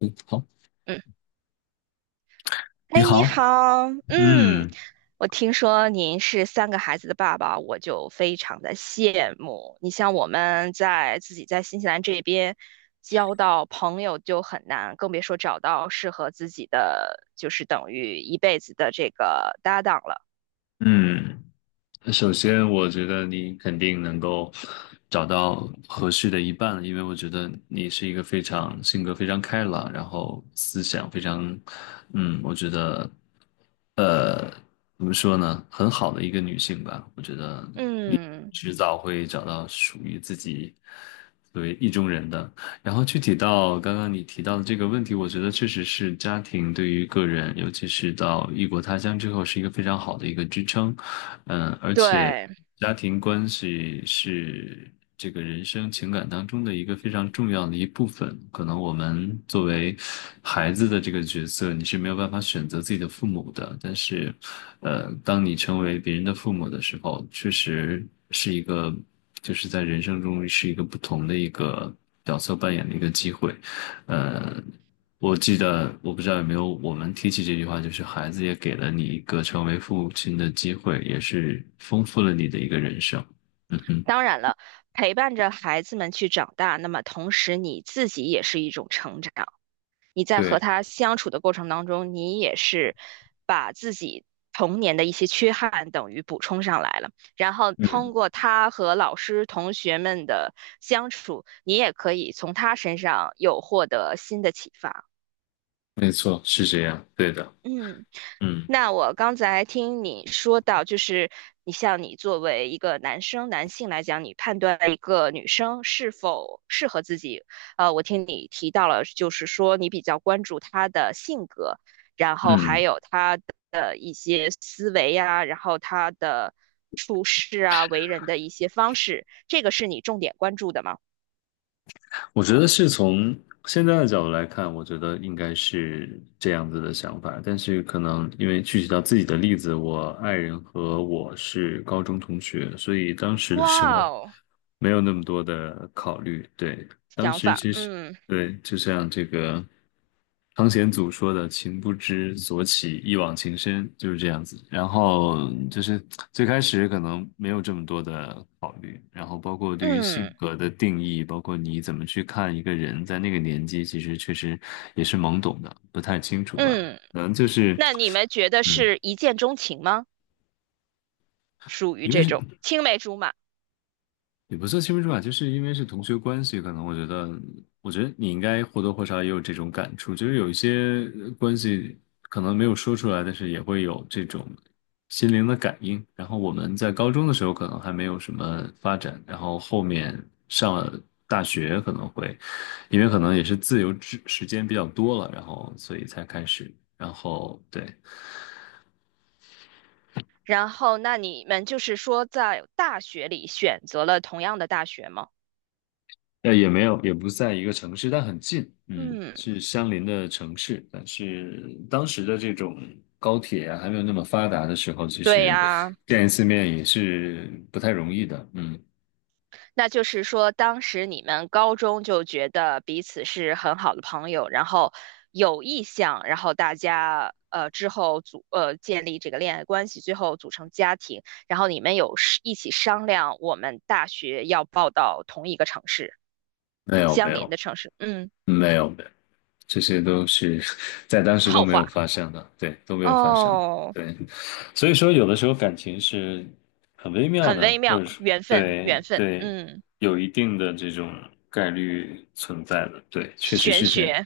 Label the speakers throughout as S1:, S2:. S1: 嗯，好，
S2: 嗯，
S1: 你
S2: 哎，你
S1: 好，
S2: 好，
S1: 嗯
S2: 我听说您是三个孩子的爸爸，我就非常的羡慕。你像我们在自己在新西兰这边交到朋友就很难，更别说找到适合自己的，就是等于一辈子的这个搭档了。
S1: 嗯，首先，我觉得你肯定能够找到合适的一半，因为我觉得你是一个非常性格非常开朗，然后思想非常，我觉得，呃，怎么说呢，很好的一个女性吧。我觉得你
S2: 嗯，
S1: 迟早会找到属于自己作为意中人的。然后具体到刚刚你提到的这个问题，我觉得确实是家庭对于个人，尤其是到异国他乡之后，是一个非常好的一个支撑。嗯，而且
S2: 对，
S1: 家庭关系是这个人生情感当中的一个非常重要的一部分。可能我们作为孩子的这个角色，你是没有办法选择自己的父母的。但是，当你成为别人的父母的时候，确实是一个，就是在人生中是一个不同的一个角色扮演的一个机会。呃，我记得我不知道有没有我们提起这句话，就是孩子也给了你一个成为父亲的机会，也是丰富了你的一个人生。嗯哼，
S2: 当然了，陪伴着孩子们去长大，那么同时你自己也是一种成长。你在和
S1: 对，
S2: 他相处的过程当中，你也是把自己童年的一些缺憾等于补充上来了，然后通
S1: 嗯，
S2: 过他和老师、同学们的相处，你也可以从他身上有获得新的启发。
S1: 没错，是这样，对的，
S2: 嗯，
S1: 嗯
S2: 那我刚才听你说到，就是你像你作为一个男生、男性来讲，你判断一个女生是否适合自己，我听你提到了，就是说你比较关注她的性格，然后还
S1: 嗯。
S2: 有她的一些思维呀，然后她的处事啊、为人的一些方式，这个是你重点关注的吗？
S1: 我觉得是从现在的角度来看，我觉得应该是这样子的想法。但是可能因为具体到自己的例子，我爱人和我是高中同学，所以当时的时
S2: 哇
S1: 候
S2: 哦，
S1: 没有那么多的考虑。对，当
S2: 想
S1: 时
S2: 法，
S1: 其实。
S2: 嗯
S1: 对，就像这个汤显祖说的“情不知所起，一往情深”，就是这样子。然后就是最开始可能没有这么多的考虑，然后包括对于性
S2: 嗯
S1: 格的定义，包括你怎么去看一个人，在那个年纪，其实确实也是懵懂的，不太清楚吧。
S2: 嗯，
S1: 可能就是，
S2: 那你们觉得
S1: 嗯，
S2: 是一见钟情吗？属于
S1: 因为
S2: 这
S1: 是。
S2: 种青梅竹马。
S1: 也不算青竹吧，就是因为是同学关系，可能我觉得，我觉得你应该或多或少也有这种感触，就是有一些关系可能没有说出来，但是也会有这种心灵的感应。然后我们在高中的时候可能还没有什么发展，然后后面上了大学可能会，因为可能也是自由之时间比较多了，然后所以才开始，然后对。
S2: 然后，那你们就是说在大学里选择了同样的大学吗？
S1: 也没有，也不在一个城市，但很近，嗯，
S2: 嗯，
S1: 是相邻的城市。但是当时的这种高铁啊，还没有那么发达的时候，其
S2: 对
S1: 实
S2: 呀，
S1: 见一次面也是不太容易的。嗯，
S2: 那就是说当时你们高中就觉得彼此是很好的朋友，然后有意向，然后大家之后建立这个恋爱关系，最后组成家庭，然后你们有是一起商量我们大学要报到同一个城市，
S1: 没有，没
S2: 相邻
S1: 有，
S2: 的城市。嗯，
S1: 没有，没有，这些都是 在当时都
S2: 后
S1: 没
S2: 话
S1: 有发生的，对，都没有发生，
S2: 哦。
S1: 对。所以说，有的时候感情是很微妙
S2: 很
S1: 的，
S2: 微
S1: 或
S2: 妙，
S1: 者说，
S2: 缘分，缘
S1: 对
S2: 分，
S1: 对，
S2: 嗯，
S1: 有一定的这种概率存在的，对，确实
S2: 玄
S1: 是这样。
S2: 学，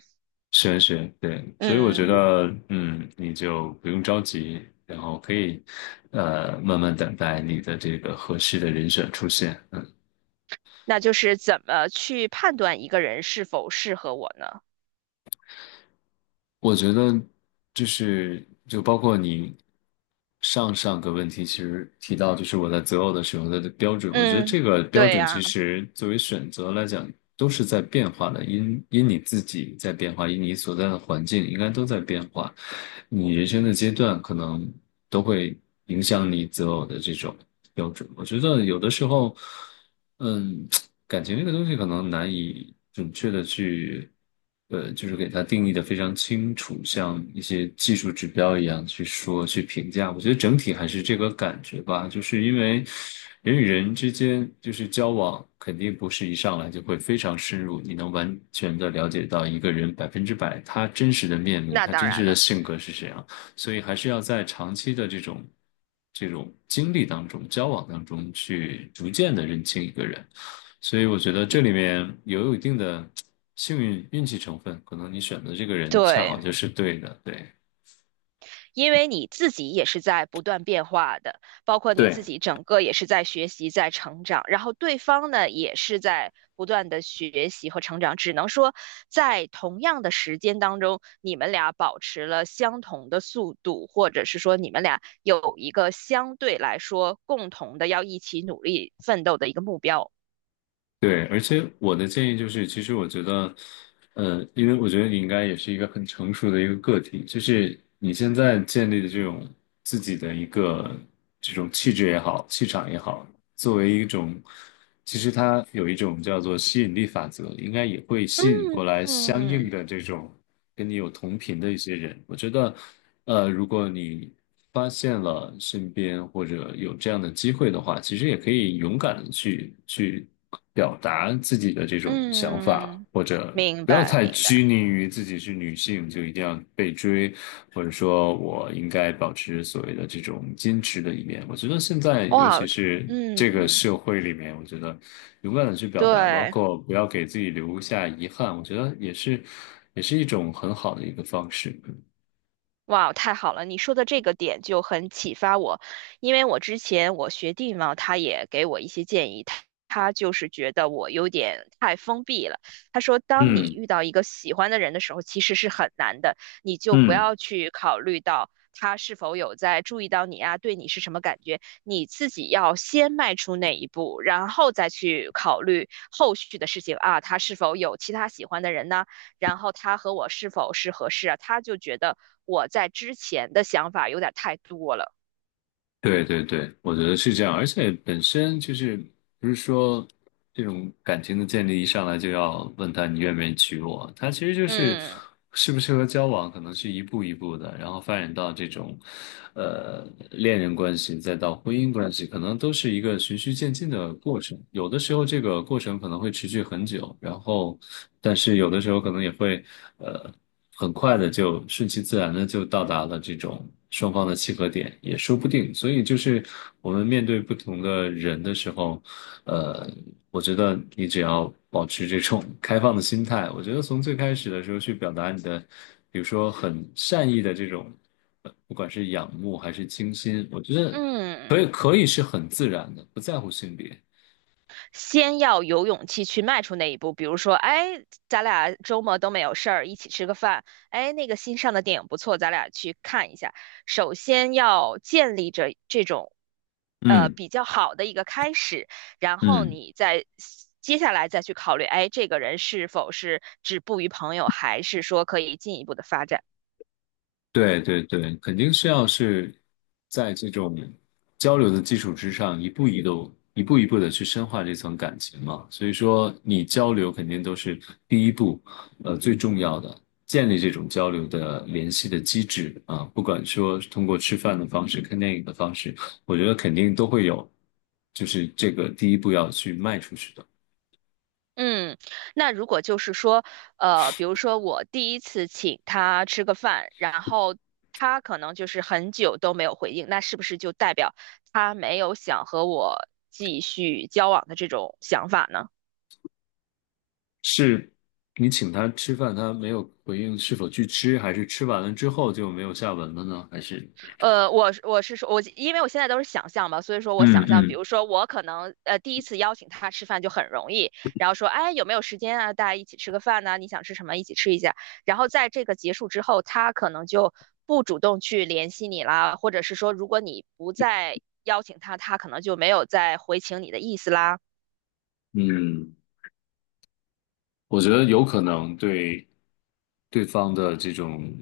S1: 是是，对，所以我觉
S2: 嗯，
S1: 得，嗯，你就不用着急，然后可以，慢慢等待你的这个合适的人选出现。嗯。
S2: 那就是怎么去判断一个人是否适合我呢？
S1: 我觉得就是就包括你上上个问题，其实提到就是我在择偶的时候的标准，我觉得
S2: 嗯，
S1: 这个标
S2: 对
S1: 准其
S2: 呀，
S1: 实作为选择来讲都是在变化的，因你自己在变化，因你所在的环境应该都在变化，你人生的阶段可能都会影响你择偶的这种标准。我觉得有的时候。嗯，感情这个东西可能难以准确的去，就是给它定义的非常清楚，像一些技术指标一样去说去评价。我觉得整体还是这个感觉吧，就是因为人与人之间就是交往，肯定不是一上来就会非常深入，你能完全的了解到一个人百分之百他真实的面目，
S2: 那
S1: 他
S2: 当
S1: 真
S2: 然
S1: 实的
S2: 了，
S1: 性格是什样。所以还是要在长期的这种经历当中、交往当中去逐渐的认清一个人。所以我觉得这里面也有一定的幸运运气成分，可能你选的这个人恰好
S2: 对。
S1: 就是对的，对。
S2: 因为你自己也是在不断变化的，包括你
S1: 对，
S2: 自己整个也是在学习、在成长，然后对方呢也是在不断的学习和成长。只能说，在同样的时间当中，你们俩保持了相同的速度，或者是说你们俩有一个相对来说共同的要一起努力奋斗的一个目标。
S1: 对，而且我的建议就是，其实我觉得，因为我觉得你应该也是一个很成熟的一个个体，就是你现在建立的这种自己的一个这种气质也好，气场也好，作为一种，其实它有一种叫做吸引力法则，应该也会
S2: 嗯
S1: 吸引过来相应
S2: 嗯
S1: 的这种跟你有同频的一些人。我觉得，如果你发现了身边或者有这样的机会的话，其实也可以勇敢的去。表达自己的这种想法，
S2: 嗯，
S1: 或者
S2: 明
S1: 不要
S2: 白
S1: 太
S2: 明
S1: 拘
S2: 白。
S1: 泥于自己是女性就一定要被追，或者说我应该保持所谓的这种矜持的一面。我觉得现在尤
S2: 哇，
S1: 其是
S2: 嗯，
S1: 这个社会里面，我觉得勇敢的去表达，包
S2: 对。
S1: 括不要给自己留下遗憾，我觉得也是也是一种很好的一个方式。
S2: 哇，太好了！你说的这个点就很启发我，因为我之前我学弟嘛，他也给我一些建议，他就是觉得我有点太封闭了。他说，当你
S1: 嗯
S2: 遇到一个喜欢的人的时候，其实是很难的，你就不
S1: 嗯。
S2: 要去考虑到他是否有在注意到你啊，对你是什么感觉，你自己要先迈出那一步，然后再去考虑后续的事情啊，他是否有其他喜欢的人呢？然后他和我是否是合适啊？他就觉得我在之前的想法有点太多了。
S1: 对对对，我觉得是这样，而且本身就是不是说这种感情的建立一上来就要问他你愿不愿意娶我，他其实就是
S2: 嗯
S1: 适不适合交往，可能是一步一步的，然后发展到这种呃恋人关系，再到婚姻关系，可能都是一个循序渐进的过程。有的时候这个过程可能会持续很久，然后但是有的时候可能也会呃。很快的就顺其自然的就到达了这种双方的契合点，也说不定。所以就是我们面对不同的人的时候，呃，我觉得你只要保持这种 开放的心态，我觉得从最开始的时候去表达你的，比如说很善意的这种，不管是仰慕还是倾心，我觉得
S2: 嗯，
S1: 可以是很自然的，不在乎性别。
S2: 先要有勇气去迈出那一步。比如说，哎，咱俩周末都没有事儿，一起吃个饭。哎，那个新上的电影不错，咱俩去看一下。首先要建立着这种，
S1: 嗯
S2: 比较好的一个开始，然后
S1: 嗯。
S2: 你再。接下来再去考虑，哎，这个人是否是止步于朋友，还是说可以进一步的发展？
S1: 对对对，肯定是要是在这种交流的基础之上，一步一步、一步一步的去深化这层感情嘛。所以说，你交流肯定都是第一步，最重要的，建立这种交流的联系的机制啊。不管说是通过吃饭的方式、看电影的方式，我觉得肯定都会有，就是这个第一步要去迈出去的。
S2: 嗯，那如果就是说，比如说我第一次请他吃个饭，然后他可能就是很久都没有回应，那是不是就代表他没有想和我继续交往的这种想法呢？
S1: 是你请他吃饭，他没有回应是否去吃，还是吃完了之后就没有下文了呢？还是
S2: 呃，我是说，我因为我现在都是想象嘛，所以说我
S1: 嗯
S2: 想象，比
S1: 嗯
S2: 如说我可能第一次邀请他吃饭就很容易，然后说哎有没有时间啊，大家一起吃个饭呐、你想吃什么一起吃一下，然后在这个结束之后，他可能就不主动去联系你啦，或者是说如果你不再邀请他，他可能就没有再回请你的意思啦，
S1: 嗯，我觉得有可能对对方的这种、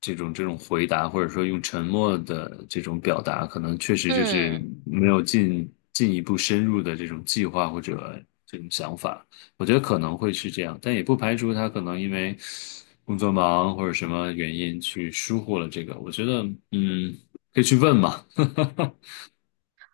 S1: 这种回答，或者说用沉默的这种表达，可能确实就是
S2: 嗯。
S1: 没有进一步深入的这种计划或者这种想法。我觉得可能会是这样，但也不排除他可能因为工作忙或者什么原因去疏忽了这个。我觉得，嗯，可以去问嘛。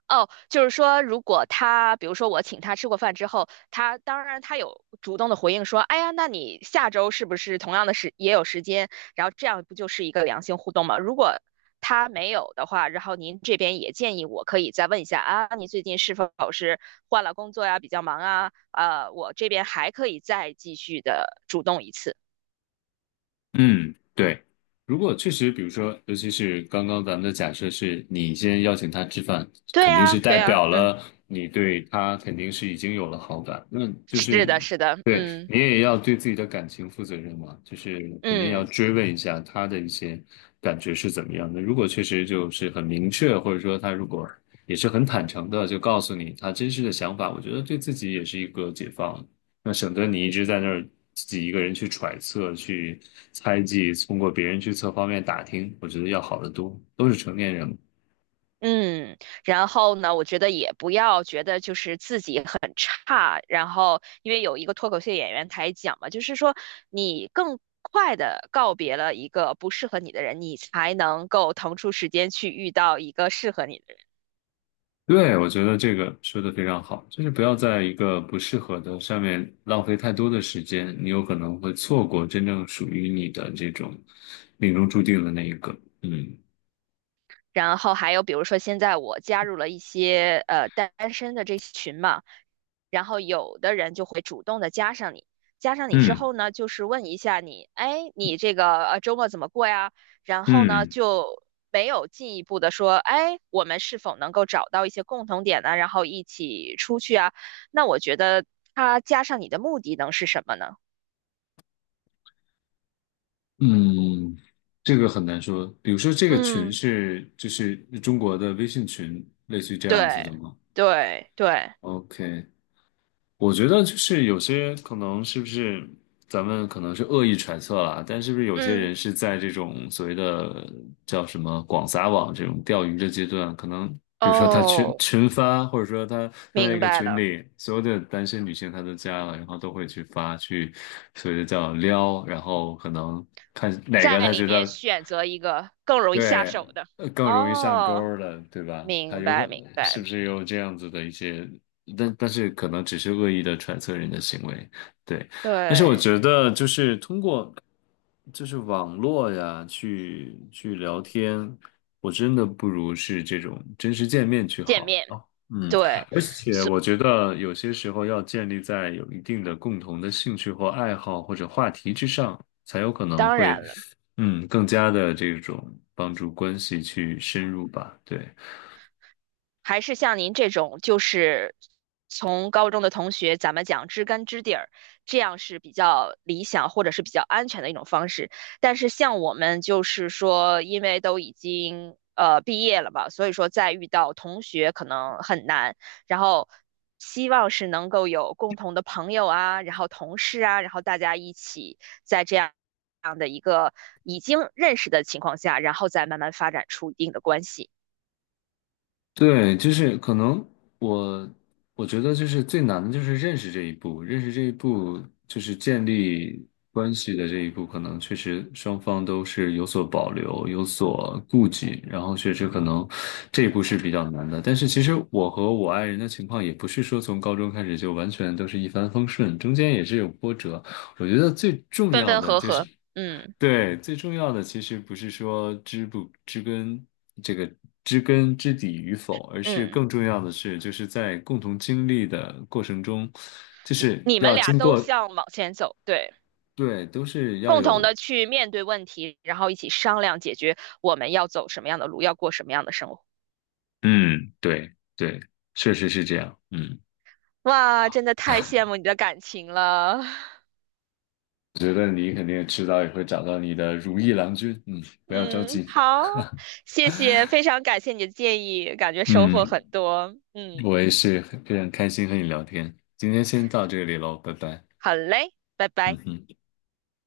S2: 哦，就是说，如果他，比如说我请他吃过饭之后，他当然他有主动的回应说，哎呀，那你下周是不是同样的时也有时间？然后这样不就是一个良性互动吗？如果他没有的话，然后您这边也建议我可以再问一下啊，你最近是否是换了工作呀，比较忙啊？啊，我这边还可以再继续的主动一次。
S1: 嗯，对。如果确实，比如说，尤其是刚刚咱们的假设是你先邀请他吃饭，
S2: 对
S1: 肯定
S2: 呀，
S1: 是
S2: 对
S1: 代
S2: 呀，
S1: 表
S2: 嗯，
S1: 了你对他肯定是已经有了好感。那就
S2: 是
S1: 是
S2: 的，是的，
S1: 对
S2: 嗯
S1: 你也要对自己的感情负责任嘛，就是肯定要
S2: 嗯。
S1: 追问一下他的一些感觉是怎么样的。如果确实就是很明确，或者说他如果也是很坦诚的，就告诉你他真实的想法，我觉得对自己也是一个解放。那省得你一直在那儿自己一个人去揣测、去猜忌，通过别人去侧方面打听，我觉得要好得多。都是成年人了，
S2: 嗯，然后呢，我觉得也不要觉得就是自己很差，然后因为有一个脱口秀演员台讲嘛，就是说你更快的告别了一个不适合你的人，你才能够腾出时间去遇到一个适合你的
S1: 对，我觉得这个说的非常好，就是不要在一个不适合的上面浪费太多的时间，你有可能会错过真正属于你的这种命中注定的那一个。嗯
S2: 然后还有比如说现在我加入了一些单身的这群嘛，然后有的人就会主动的加上你，加上你之
S1: 嗯
S2: 后呢，就是问一下你，哎，你这个周末怎么过呀？然后呢
S1: 嗯
S2: 就没有进一步的说，哎，我们是否能够找到一些共同点呢？然后一起出去啊？那我觉得他加上你的目的能是什么呢？
S1: 嗯，这个很难说。比如说，这个群
S2: 嗯，
S1: 是就是中国的微信群，类似于这样子的
S2: 对
S1: 吗
S2: 对对，
S1: ？OK，我觉得就是有些可能是不是咱们可能是恶意揣测啦，但是不是有些
S2: 嗯，
S1: 人是在这种所谓的叫什么广撒网这种钓鱼的阶段，可能比如说他群
S2: 哦，
S1: 群发，或者说他他在一
S2: 明
S1: 个
S2: 白
S1: 群
S2: 了。
S1: 里，所有的单身女性他都加了，然后都会去发去所谓的叫撩，然后可能看哪个
S2: 在
S1: 他
S2: 里
S1: 觉
S2: 面
S1: 得。
S2: 选择一个更容易下
S1: 对，
S2: 手的。
S1: 更容易上钩
S2: 哦，
S1: 儿了，对吧？他
S2: 明
S1: 有可
S2: 白明
S1: 能是
S2: 白，
S1: 不是有这样子的一些，但但是可能只是恶意的揣测人的行为，对。但是我
S2: 对，
S1: 觉得就是通过就是网络呀，去聊天，我真的不如是这种真实见面去
S2: 见
S1: 好
S2: 面，
S1: 啊。嗯，
S2: 对，
S1: 而且
S2: 所
S1: 我觉得有些时候要建立在有一定的共同的兴趣或爱好或者话题之上，才有可能
S2: 当然
S1: 会，
S2: 了。
S1: 嗯，更加的这种帮助关系去深入吧。对，
S2: 还是像您这种，就是从高中的同学，咱们讲知根知底儿，这样是比较理想或者是比较安全的一种方式。但是像我们就是说，因为都已经毕业了吧，所以说再遇到同学可能很难。然后希望是能够有共同的朋友啊，然后同事啊，然后大家一起在这样的一个已经认识的情况下，然后再慢慢发展出一定的关系，
S1: 对，就是可能我我觉得就是最难的就是认识这一步，认识这一步就是建立关系的这一步，可能确实双方都是有所保留、有所顾忌，然后确实可能这一步是比较难的。但是其实我和我爱人的情况也不是说从高中开始就完全都是一帆风顺，中间也是有波折。我觉得最重
S2: 分
S1: 要
S2: 分
S1: 的
S2: 合
S1: 就是。
S2: 合，嗯。
S1: 对，最重要的其实不是说知不知根这个知根知底与否，而是
S2: 嗯，
S1: 更重要的是，就是在共同经历的过程中，就是
S2: 你们
S1: 要
S2: 俩
S1: 经
S2: 都
S1: 过，
S2: 向往前走，对，
S1: 对，都是要
S2: 共同
S1: 有，
S2: 的去面对问题，然后一起商量解决我们要走什么样的路，要过什么样的生活。
S1: 嗯，对对，确实是这样，嗯，
S2: 哇，真的太羡慕你的感情了。
S1: 我觉得你肯定迟早也会找到你的如意郎君，嗯，不要着
S2: 嗯，
S1: 急，
S2: 好，谢谢，非常感谢你的建议，感觉收获
S1: 嗯，
S2: 很多。嗯，
S1: 我也是很非常开心和你聊天，今天先到这里喽，拜拜，
S2: 好嘞，拜
S1: 嗯
S2: 拜。
S1: 哼。